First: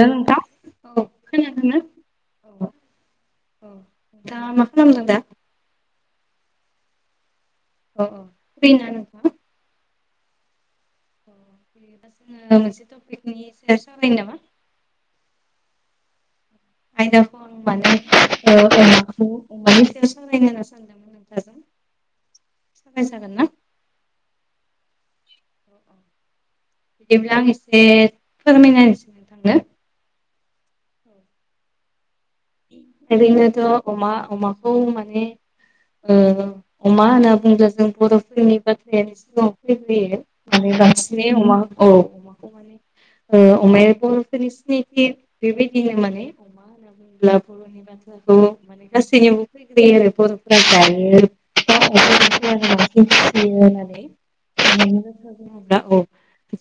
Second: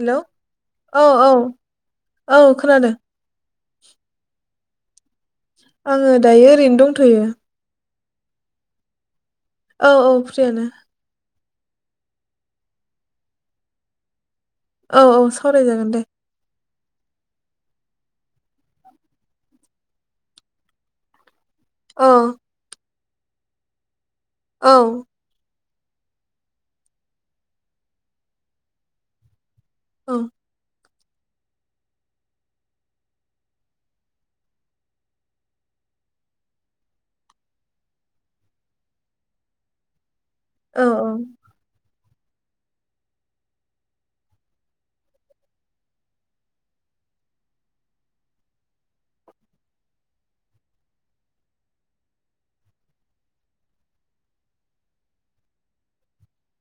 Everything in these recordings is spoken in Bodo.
हेल' औ औ औ खोनादों। नोंथाङा मा खालाम खालामदों दा? आङो दायो ओरैनो दंथ'यो। अ फ्रि ना? औ औ फ्रियानो। बिबा जोङो मोनसे टपिकनि सायाव सावरायनो नामा? औ औ सावरायजागोन दे। आयदाखौ आं माने ओ अमाखौ अमानि सायाव सावरायनो होनना सानदोंमोन नोंथां। औ सावराय जागोन ना? औ औ औ बिदिब्ला आं एसे फोरमायनानै [unintelligible] औ ओरैनोथ' अमा अमाखौ माने ओ अमा होनना बुङोब्ला जों बर'फोरनि बाथ्रायानि सिगाङाव फैग्रोयो। माने औ बांसिनै अमा औ अमा ओ अमाया बर'फोरनि सिनायथि बेबायदिनो माने [unintelligible] बिदिब्ला बर'नि बाथ्राखौ माने गासैनियावबो फै फैग्रोयो आरो बर'फोरा जायो [unintelligible] होननानै। अमानि बाथ्रा बुङोब्ला औ।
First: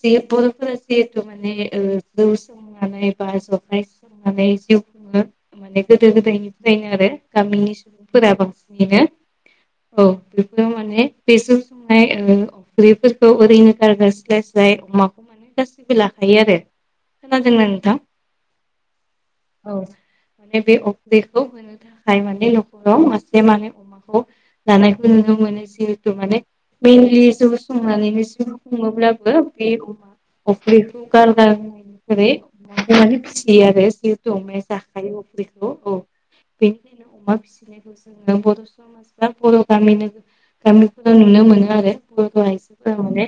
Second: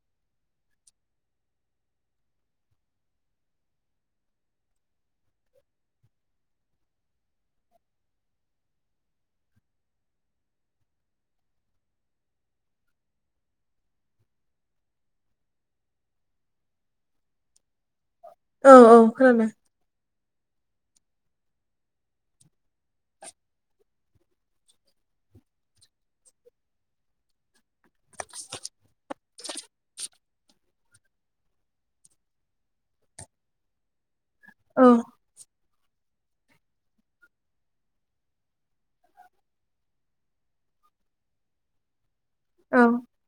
जे बर'फोरा जिहेथु माने ओ [unintelligible] नानै बा जौखाय संनानै जिउ खुङो माने गोदो गोदायनिफ्रायनो आरो गामिनि सुबुंफोरा बांसिनैनो औ बेखौ माने बेजों संनाय ओ औ अफ्रिफोरखौ ओरैनो गारगार स्लाय स्लाय अमाखौ मोनो गासैबो लाखायो आरो। खोनादों नोंथां? औ औ खोनादों। औ माने बे अफ्रिखौ होनो थाखाय माने न'खराव मासे माने अमाखौ लानायखौ नुनो मोनो जिहेथु माने मेनलि जौ संनानैनो जिउ खङोब्ला बो बे अफ्रिखौ गारगारनाय [unintelligible] जिहेथु अमया औ जा जायो अफ्रि खौ औ बेनिखायनो अमा फिसिनाय जों बर' समाजा बर' गामि नो गामिफोराव नुनो मोनो आरो। बर' औ आयजोफोरा माने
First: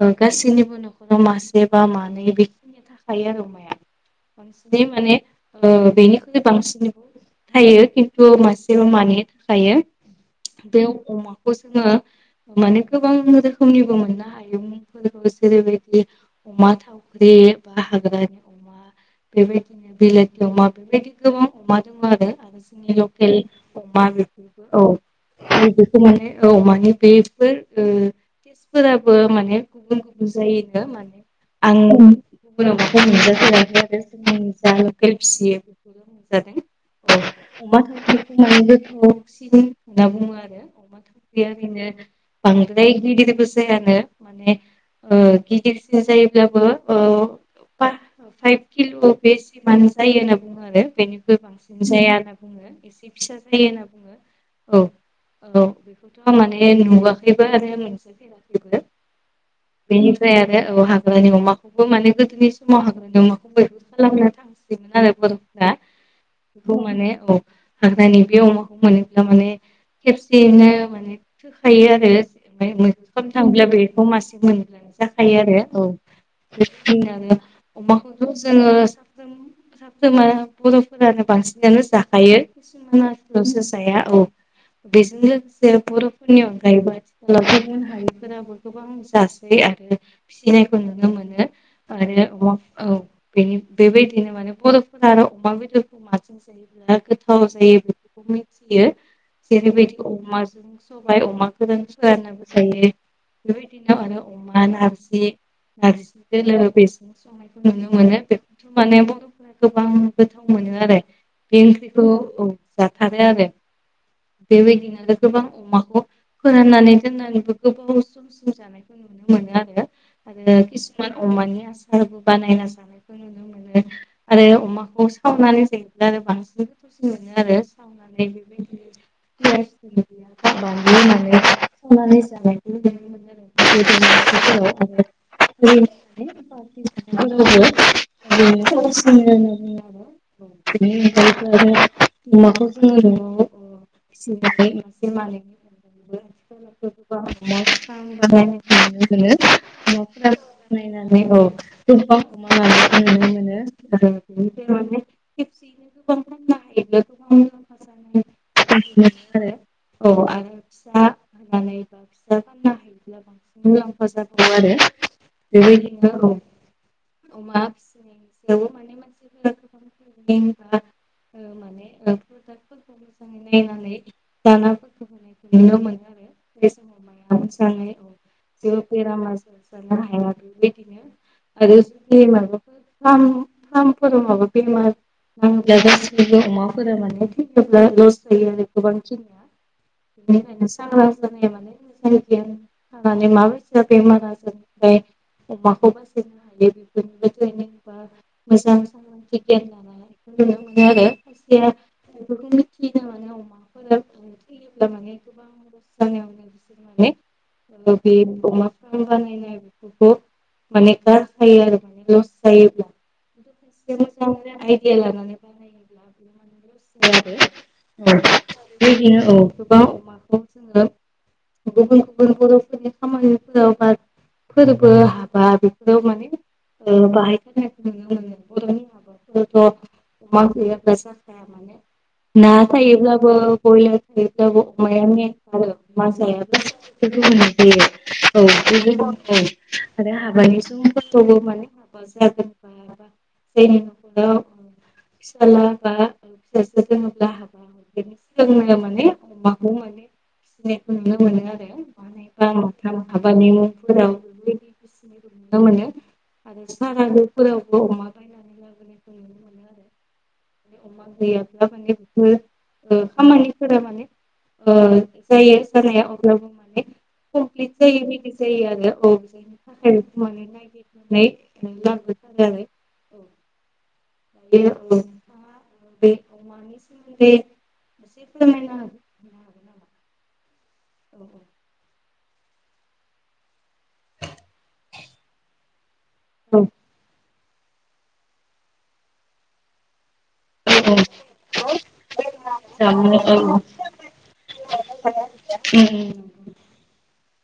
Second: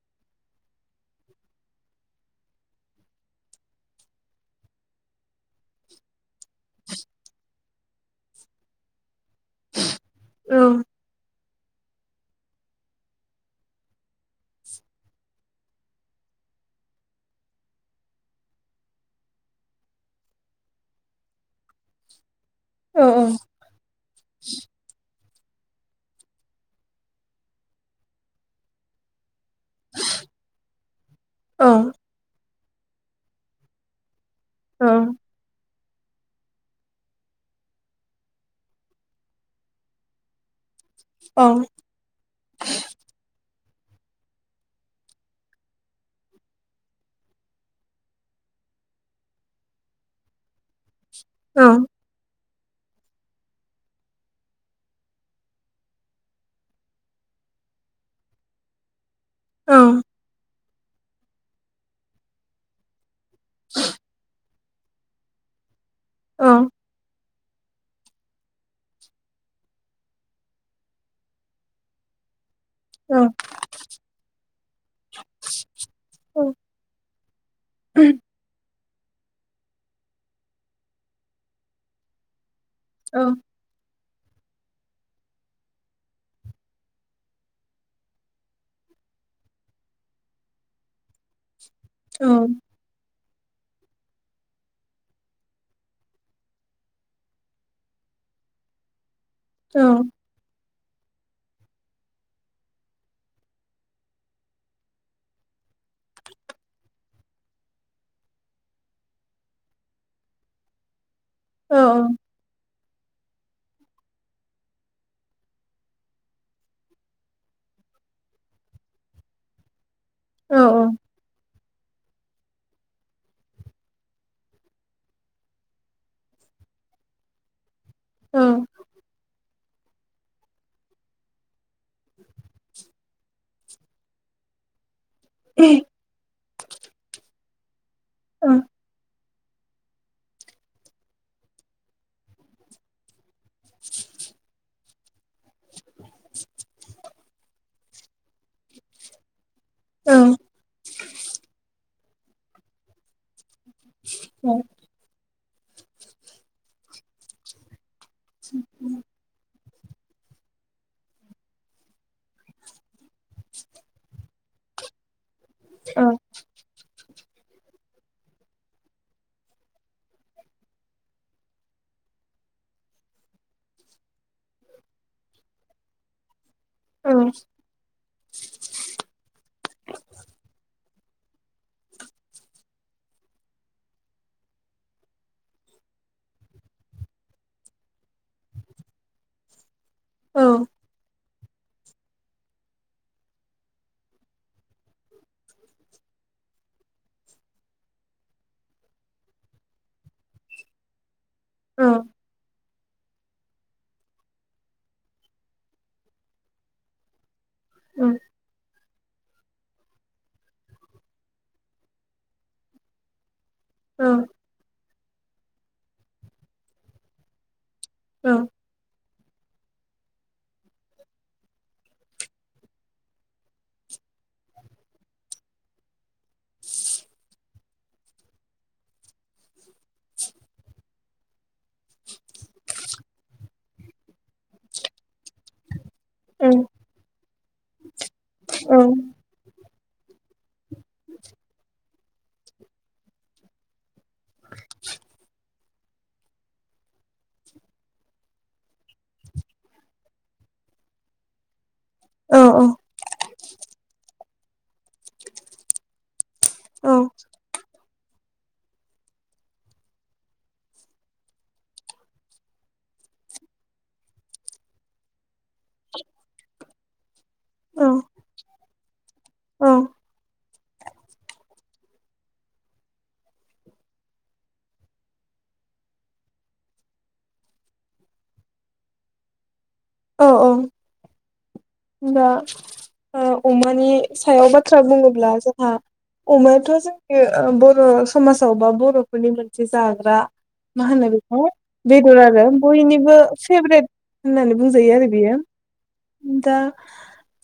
ओ गासैनिबो न'खराव मासे बा मानै बेखिनिया थाखायो आरो अमाया। मोनसे माने ओ बेनिख्रुइ बांसिन थायो खिन्थु मासेबो मानै थाखायो। औ बे अमाखौ जोङो माने गोबां रोखोमनिबो मोनानो आयुं फोर जेरैबायदि अमा थावख्रि, बा हाग्रानि अमा बेबायदिनो बिलाथि अमा बेबायदि गोबां अमा दं आरो जोंनि औ लकेल अमा बेफोरबो औ औ बखौ माने औ माने बेफोर ओ [unintelligible] गुबुन गुबुन जायोनो माने औ आं गुबुनाव बेखौ मोनजाख आरो जों जा लकेल फियो [unintelligible] औ अमा थावख्रिखौ माने गोथावसिन होनना बुङो आरो। अमा थावखिरिया ओरैनो बांद्राय गिदिरबो जायानो माने ओ गिदिरसिन जायोब्लाबो ओ फा-फाइभ किल' बेसेमान जायो नामा बुङो आरो बेनिबो बांसिन जाया होनना बुङो एसे फिसा जायो होनना बुङो। औ औ बेखौथ' माने नुवाखैबो आरो मोनसे [unintelligible] औ बेनिफ्राय आरो औ हाग्रानि अमाखौबो माने गोदोनि समाव हाग्रा दङ बयबो खालामनो थांसोयोमोन आरो बो रा बेखौ औ माने औ हाग्रानि बे अमाखौ माने थारमाने खेबसेयैनो माने थोखायो आरो। ओमफ्राय मोन थाम थांब्लाबो बेखौ मासे मोनजाखायो आरो औ [unintelligible] अमाखौ औ जोङो सा जों फोरमा बर'फोरानो बांसिनानो जाखायो किसुमान ल'सो जाया औ बेजों लोगोसे बर'फोरनि अनगायैबो आथिखालाव गुबुन हारिफोराबो गोबां जासै आरो फिसिनायखौ नुनो मोनो। आरो औ बेनि बेबायदिनो माने बर' आरो अमा बेदरफोरखौ माजों सङोब्ला गोथाव जायो बेखौ मोनथियो। जेरैबायदि अमाजों साबाय अमा गोरान फोरानो मोजां ने? बेफोरबायदिनो आरो अमा नारजि नारजि दोलो बे खौ नुनो मोनो बेथ' माने बर'फोरा गोबां गोथाव मोनो आरो बे ओंख्रिखौ औ जाथारो आरो। बेबायदिनो गोबां अमाखौ फोराननानै दोननानैबो गोबाव सम सम जानाय नुनो मोनो आरो। आरो किसुमान अमानि आसारबो बानायना जानायखौ नुनो मोनो। आरो अमाखौ सावनानै जायोब्ला आरो बांसिन गोथावसिन मोनो आरो। माने बेबायदिनो [unintelligible] सावनानै जानायखौ नुनो मोनो [unintelligible] [unintelligible] [unintelligible] आरो अमाखौ जोङो न'आव फिसिनानै [unintelligible] नुनो मोनो। न' [unintelligible] नायनानै औ दंफांखौ [unintelligible] बेनिफ्राय माने खेबसेयैनो गोबां [unintelligible] हायो गोबां मुलामफा जानाय मोनो आरो औ आरो फिसा होनानै बा फिसा फाननो हायोब्ला बांसिन मुलाम्फा जागौ आरो बेबायदिनो औ [inaudible] अमा [unintelligible] माने मानसिफोरा गोबां रोखोमनि [unintelligible] ओ माने [unintelligible] मोजाङै नायनानै दानाफोरखौ होनायखौ नुनो मोनो आरो। [unintelligible] औ जेबो बेराम आजार जानो हाया बेबायदिनो आरो जुदि [unintelligible] फोरखौ फार्म फार्मफोराव माबा [unintelligible] [unintelligible] गासैबो अमाफोरा माने थैयोब्ला लस जायो आरो गोबां खिनिया बेनिखायनो सांग्रां जानाया माने मोजां जायो आरो माने माबायसा बेमार आजारनिफ्राय अमाखौ बासायनो हायो बेफोरनिबो ट्रेनिं बा मोजां सांग्रांथि गियान लानायखौ नुनो मोनो आरो खायसेया बेफोरखौनो थैदो माने अमाफोर थैयोब्ला माने गोबां लस जानायावनो बिसोर माने ओ बे अमा [unintelligible] बेफोरखौ माने गारफायो आरो माने लस जायोब्ला। एसे मोजाङै आइदिया लानानै बानायोब्ला बि माने लस जाया आरो। औ बेबायदिनो औ। गोबां अमाखौ जोङो गुबुन गुबुन बर'फोरनि खामानिफोराव बा फोरबो हाबा बेफोराव माने ओ बाहायथारनायखौ नुनो मोनो। बर'नि हाबाफोरावथ' अमा गैयाबा जाखाया माने। ना थायोब्लाबो बर'नि हाबायाव अमाया मेन। आरो मा [unintelligible] जायो औ औ आरो हाबानि सुबुंफोरखौबो माने माबा जागोन जायनि न'खराव ओ फिसाला बा फिसाजो दोङोब्ला हाबा बिनो सोलोंनाया माने अमाखौ माने फिनायखौ नुनो मोनो आरो। मानै बा माथाम हाबानि मुंफोराव नुनो मोनो आरो औ सारादुफोरावबो अमा बेखौ नुनो मोनो आरो अमा गैयाब्ला माने बिफोर ओ खामानिफोरा माने ओ जायो जानाया अब्लाबो माने कमप्लिट औ जायिबादि जायो आरो औ बिसिनि औ थाखायनो बेखौ बानायनाय [unintelligible] बे ओ नोंथाङा बे अमानि सोमोन्दै एसे फोरमायनो हागोनना? औ औ। औ होमब्ला ओ अमानि सायाव बाथ्रा बुङोब्ला जोंहा अमायाथ' जोंनि ओ बर' समाजाव बा बर'फोरनि मोनसे जाग्रा मा औ औ होनो बेखौ बेदर आरो जामुं औ नंगौ औ नंगौ औ नंगौ औ बयनिबो फेब्रेट होननानै बुंजायो आरो बियो। उम उम। दा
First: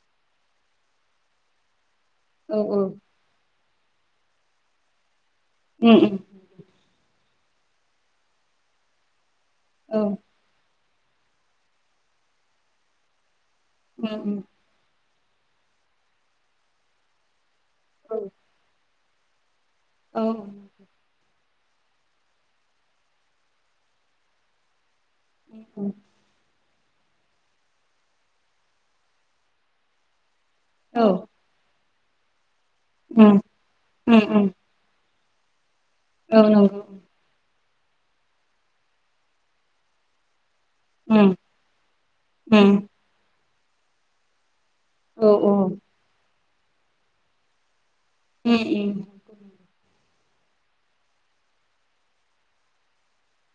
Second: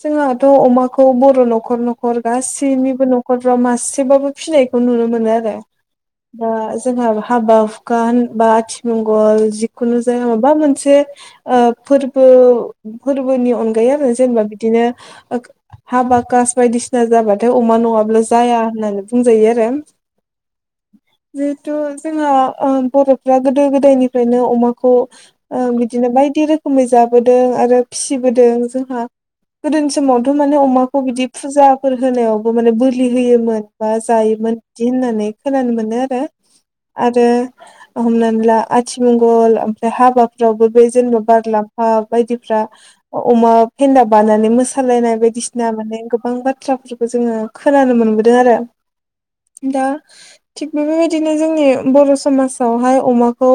जोंहाथ' अमाखौ बर' न'खर न'खर गासैनिबो नख रफ्राव मासेबाबो फिनायखौ नुनो मोनो आरो। उम उम। बा जोंहा हाबा हुखा होनबा आथिमंगल जिखुनु जाया माबा मोनसे ओ फोरबो फोरबोनि अन गायै आरो जेनेबा बिदिनो ओ हाबा खास बायदिसिना जाबाथाय अमा न ङाब्लानो जाया होननानै बुंजायो आरो। औ। जिहेथु जोंङो ओ बर'फ्रा गोदो गोदायनिफ्रायनो अमाखौ ओं बिदिनो बायदि रोखोमै जाबोदों आरो फिसिबोदों जोंहा गोदोनि समावथ' माने अमाखौ बिदि फुजाफोर होनायावबो माने बोर लि होयोमोन बा जायोमोन बिदि होननानै खोनानो मोनो आरो। औ नोंगौ। आरो हमनानै ला आथिमंगल ओमफ्राय हाबा बादिफ्रावबो बे जेनेबा बारलाम्फा बायदिफ्रा अमा फेन्दा बानानै मोसा सालायनाय बायदिसिना माने गोबां बाथ्राफोरखौ जोंङो खोनानो मोनबोदों आरो। दा थिग बेफोरबायदिनो जोंनि बर' समाजावहाय अमाखौ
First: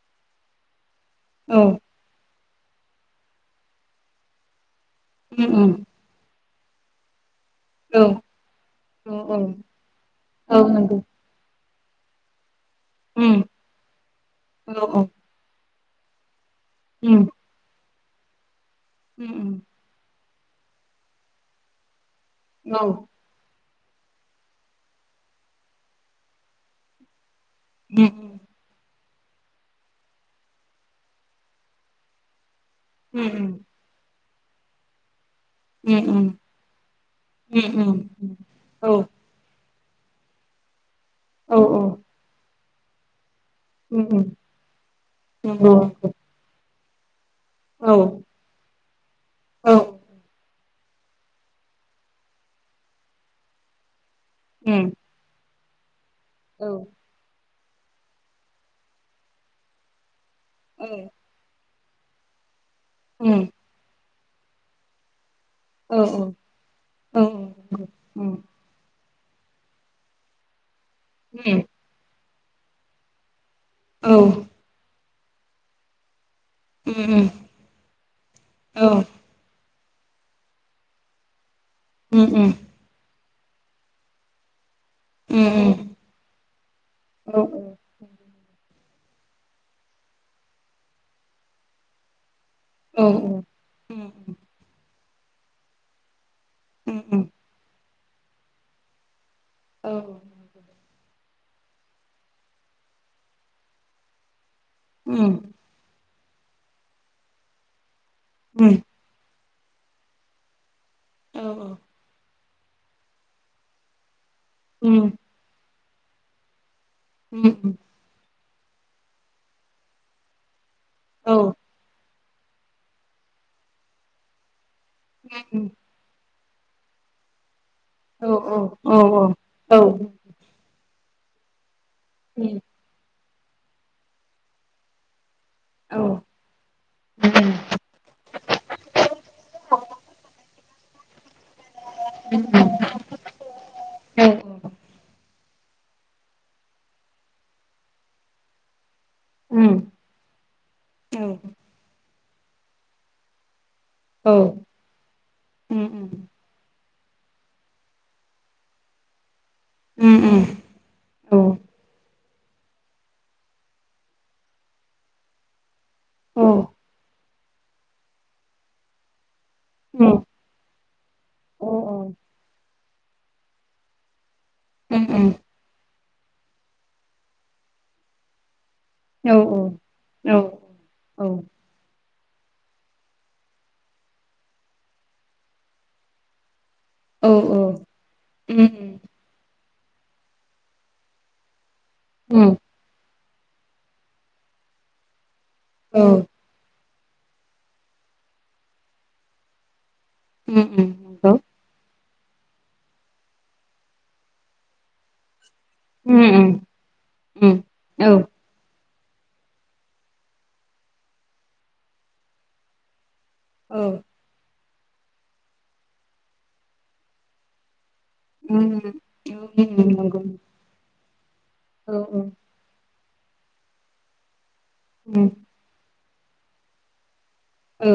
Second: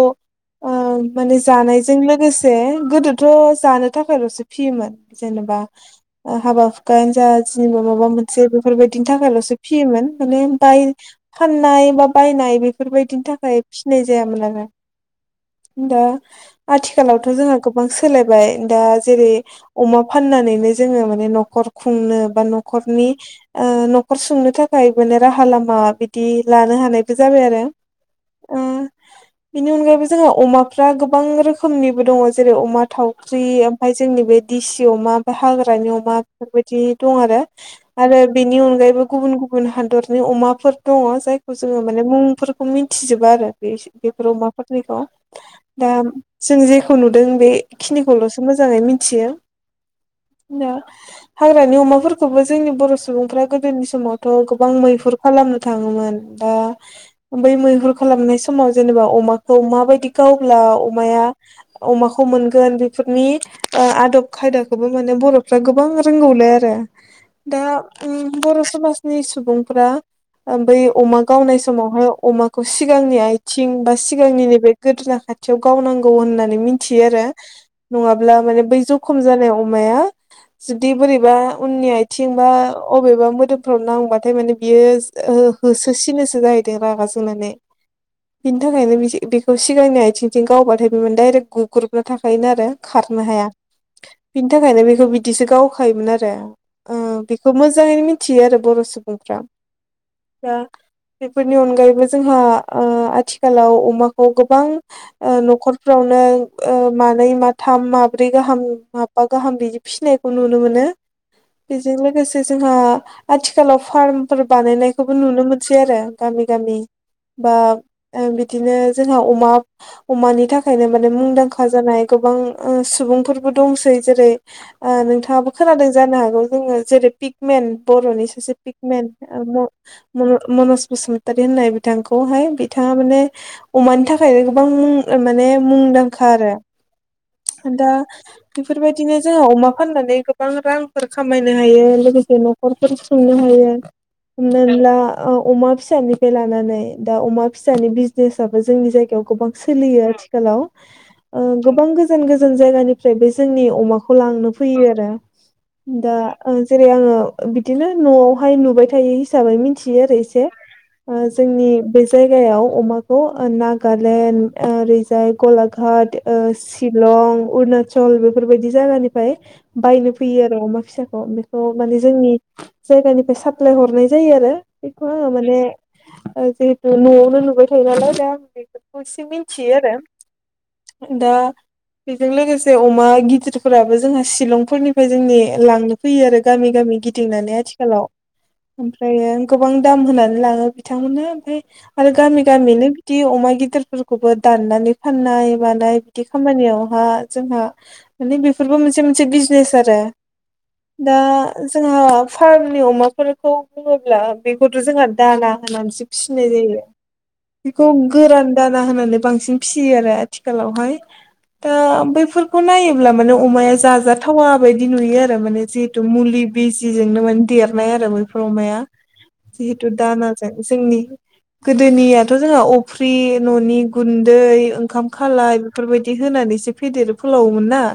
ओं माने जानायजों लोगोसे गोदोथ' जानो थाखायल'सो फियोमोन। जेनेबा ओ हाबा हुखायानो जा थिनिबा माबा मोनसे बेफोरबायदिनि थाखायल'सो फियोमोन। माने बाय फाननाय बा बायनाय बेफोरबायदिनि थाखाय फिसिनाय जायामोन आरो। दा आथिखालावथ' जोंहा गोबां सोलायबाय। दा जेरै अमा फाननानैनो जोंङो माने न'खर खुंनो बा न'खरनि ओ न'खर सुंनो थाखाय माने राहा लामा बिदि लानो हानायबो जाबाय आरो। [unintelligible] ओ, बिनि अनगायैबो जोंहा अमाफ्रा गोबां रोखोमनिबो दङ' जेरै अमा थावख्रि ओमफाय जोंनि बे दिसि अमा बा हाग्रा ग्रानि अमा बेफोरबायदि दं आरो। आरो बेनि अनगायैबो गुबुन गुबु बुन हादरनि अमाफोर दङ'। जायखौ जोंङो माने मुंफोरखौ मिन्थिजोबा आरो। बे एस एफोर अमाफोरनिखौ। दा जों जेखौ नुदों बेखिनिखौल'सो मोजांङै मिन्थियो। नो। हाग्रानि अमाफोरखौबो जोंनि बर' सुबुंफ्रा गोदोनि समावथ' गोबां मैहुर खालामनो थांङोमोन। दा बै मैहुर खालामनाय समाव जेनेबा अमाखौ माबायदि गावब्ला अमाया अमाखौ मोनगोन बेफोरनि ओ आदब खायदाखौबो माने बर'फ्रा गोबां रोंगौलाय आरो। दा उम्म बर' समाज नि सुबुंफ्रा ओ बै अमा गावनाय समावहाय अमाखौ सिगांनि आइ थिं बा सिगांनि औ नैबे गोदोना खाथि याव गावनांगौ होननानै मिन्थियो आरो। नङाब्ला माने बै औ औ ज खम जानाय अमाया जुदि बोरैबा उननि उम आइथिं बा अबेबा मोदोमफ्राव नांबाथाय माने बियोस उम उम हो-होसोसिनोसो जाहैदों रागा औ जोंनानै। बिनि थाखायनो बि बेखौ सिगांनि आइथिंजों गावबाथाय बे माने डायरेक्ट गुग्रुबना थाखायोनो आरो। औ खारनो हाया। उम बिनि थाखायनो बेखौ बिदिसो गावखायोमोन आरो। उम ओ उम बेखौ मोजाङैनो मि थियो आरो बर' सुबुंफ्रा। औ दा बेफोरनि अनगायैबो जोंहा ओ आथिखालाव अमाखौ गोबां उम ओ न'खर फ्रावनो ओ मानै, माथाम, माब्रै गाहाम उम बा गाहाम बिदि फिसिनायखौ नुनो मोनो। औ बेजों लोगोसे से जोंहा आथिखालाव फार्मफोर उम बानायनायखौबो नुनो मोनसै आरो गामि गामि। उम बा उम ओ बिदिनो जोंहा अमा अमानि थाखायनो माने औ मुंदांखा जानाय गोबां ओ सुबुंफोरबो दंसै जेरै ओ नोंथाङाबो खोनादों जानो हागौ जोङो जेरै पिग मेन बर'नि औ सासे औ पिगमेन ओ उम औ म-मन-मनज बसुमतारी होननाय बिथांखौ खौहाय उम बिथाङा माने अमानि थाखायनो गोबां मुं माने उम औ उम औ मुंदांखा आरो। [unintelligible] दा बेफोरबायदिनो जोंहा अमा फाननानै गोबां रां फोर खामायनो हायो लोगोसे उम न'खरफोर सुंनो हायो। हमनानै ला, ओ अमा फिसानिफ्राय लानानै दा अमा फिसानि बिजनेसाबो जोंनि जायगा देव गोबां सोलियो आथिखालाव ओ गोबां गोजान गोजान जायगानिफ्राय बे जोंनि अमा बेखौ लांनो फैयो आरो। दा उम ओ जेरै आङो बिदिनो न'आवहाय नुबाय थायो हिसाबै मिथियो आरो उम एसे। उम ओ औ जोंनि बे जायगायाव अमाखौ नागालेण्ड ओरैजाय गलाघाट ओ उम शिलं अरुनाचल बेफोरबायदि जायगानिफ्राय बायनो फैयो आरो अमा फिसाखौ। बेखौ माने जोंनि जायगानिफ्राय साप्लाय हरनाय जायो आरो। अ उम बेखौ आङो माने ओ जिहेतु न'आवनो नुबाय थायो नालाय दा आं बे खौ एसे औ मिथियो औ आरो दा औ उम बेजों लोगोसे अमा गिदिरफोराबो जोंहा शिलंफोरनिफ्राय जोंनि लांनो फैयो आरो। गामि गामि गिदिंनानै आथिखालाव ओमफ्राय गोबां दाम होनानै लाङो बिथांमोननो ओमफ्राय आरो गामि उम गामिनो बिदि अमा गिदिरफोरखौबो दाननानै फाननाय मानाय औ बिदि खामानियावहा जोंहा माने बेफोरबो मोनसे मोनसे बिजनेस आरो। उम उम नंगौ दा जोंहा फार्मनि अमाफोरखौ बुङोब्ला बेखौथ' जोंहा दाना होनानैसो उम फिसिनाय उम जायो। उम बेखौ गोरान दाना होनानै बांसिन फिसियो आरो आथिखालावहाय। दा बैफोरखौ नायोब्ला माने अमाया औ औ जाजाथावा बायदि नुयो आरो माने जि थु मुलि बिजिजोंनो माने देरनाय आरो बैफोर उम अमाया उम उम जिहेतु नंगौ दाना जों जोंनि औ गोदोनियाथ' जोंहा अफ्रि न'नि गुन्दै ओंखाम उम खालाय बेफोरबायदि होनानैसो फेदेर फोलावोमोन ना। औ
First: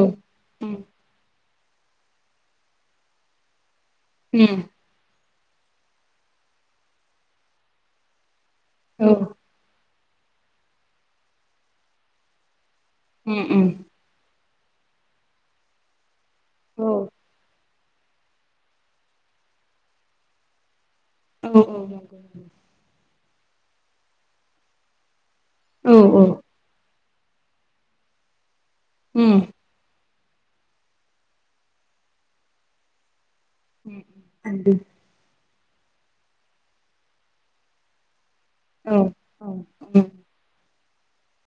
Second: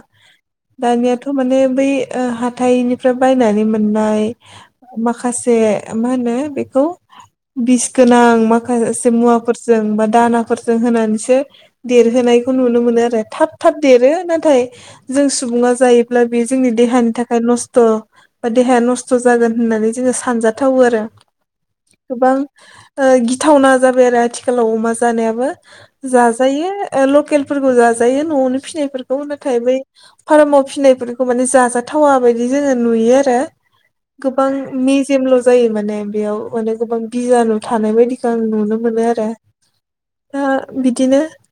उम दानियाथ' माने बै ओ हाथाइनिफ्राय बायनानै मोननाय उम माखासे मा होनो बेखौ बिस गोनां माखासे औ मुवाफोर जों बा दानाफोरजों होनानैसो देरहोनायखौ नुनो मोनो। उम थाब उम थाब देरो नाथाय जों सुबुङा जायोब्ला बे जोंनि औ देहानि थाखाय नस्थ' बा देहाया नस्थ' जागोन होननानै जोङो सानजाथावो आरो। औ नंगौ गोबां गिथावना जाबाय आरो आथिखालाव अमा जानायाबो। नंगौ औ जाजायो ओ लकेलफोरखौ जाजायो न'आवनो फिसिनायफोरखौ। उम नाथाय बै फार्माव फिसिनायफोरखौ माने जाजाथावा बायदि जोङो नुयो आरो। गोबां नंगौ मेजेमल' जायो माने बेयाव माने गोबां बिजानु थानाय बायदि जों नुनो मोनो आरो औ औ उम दा बिदिनो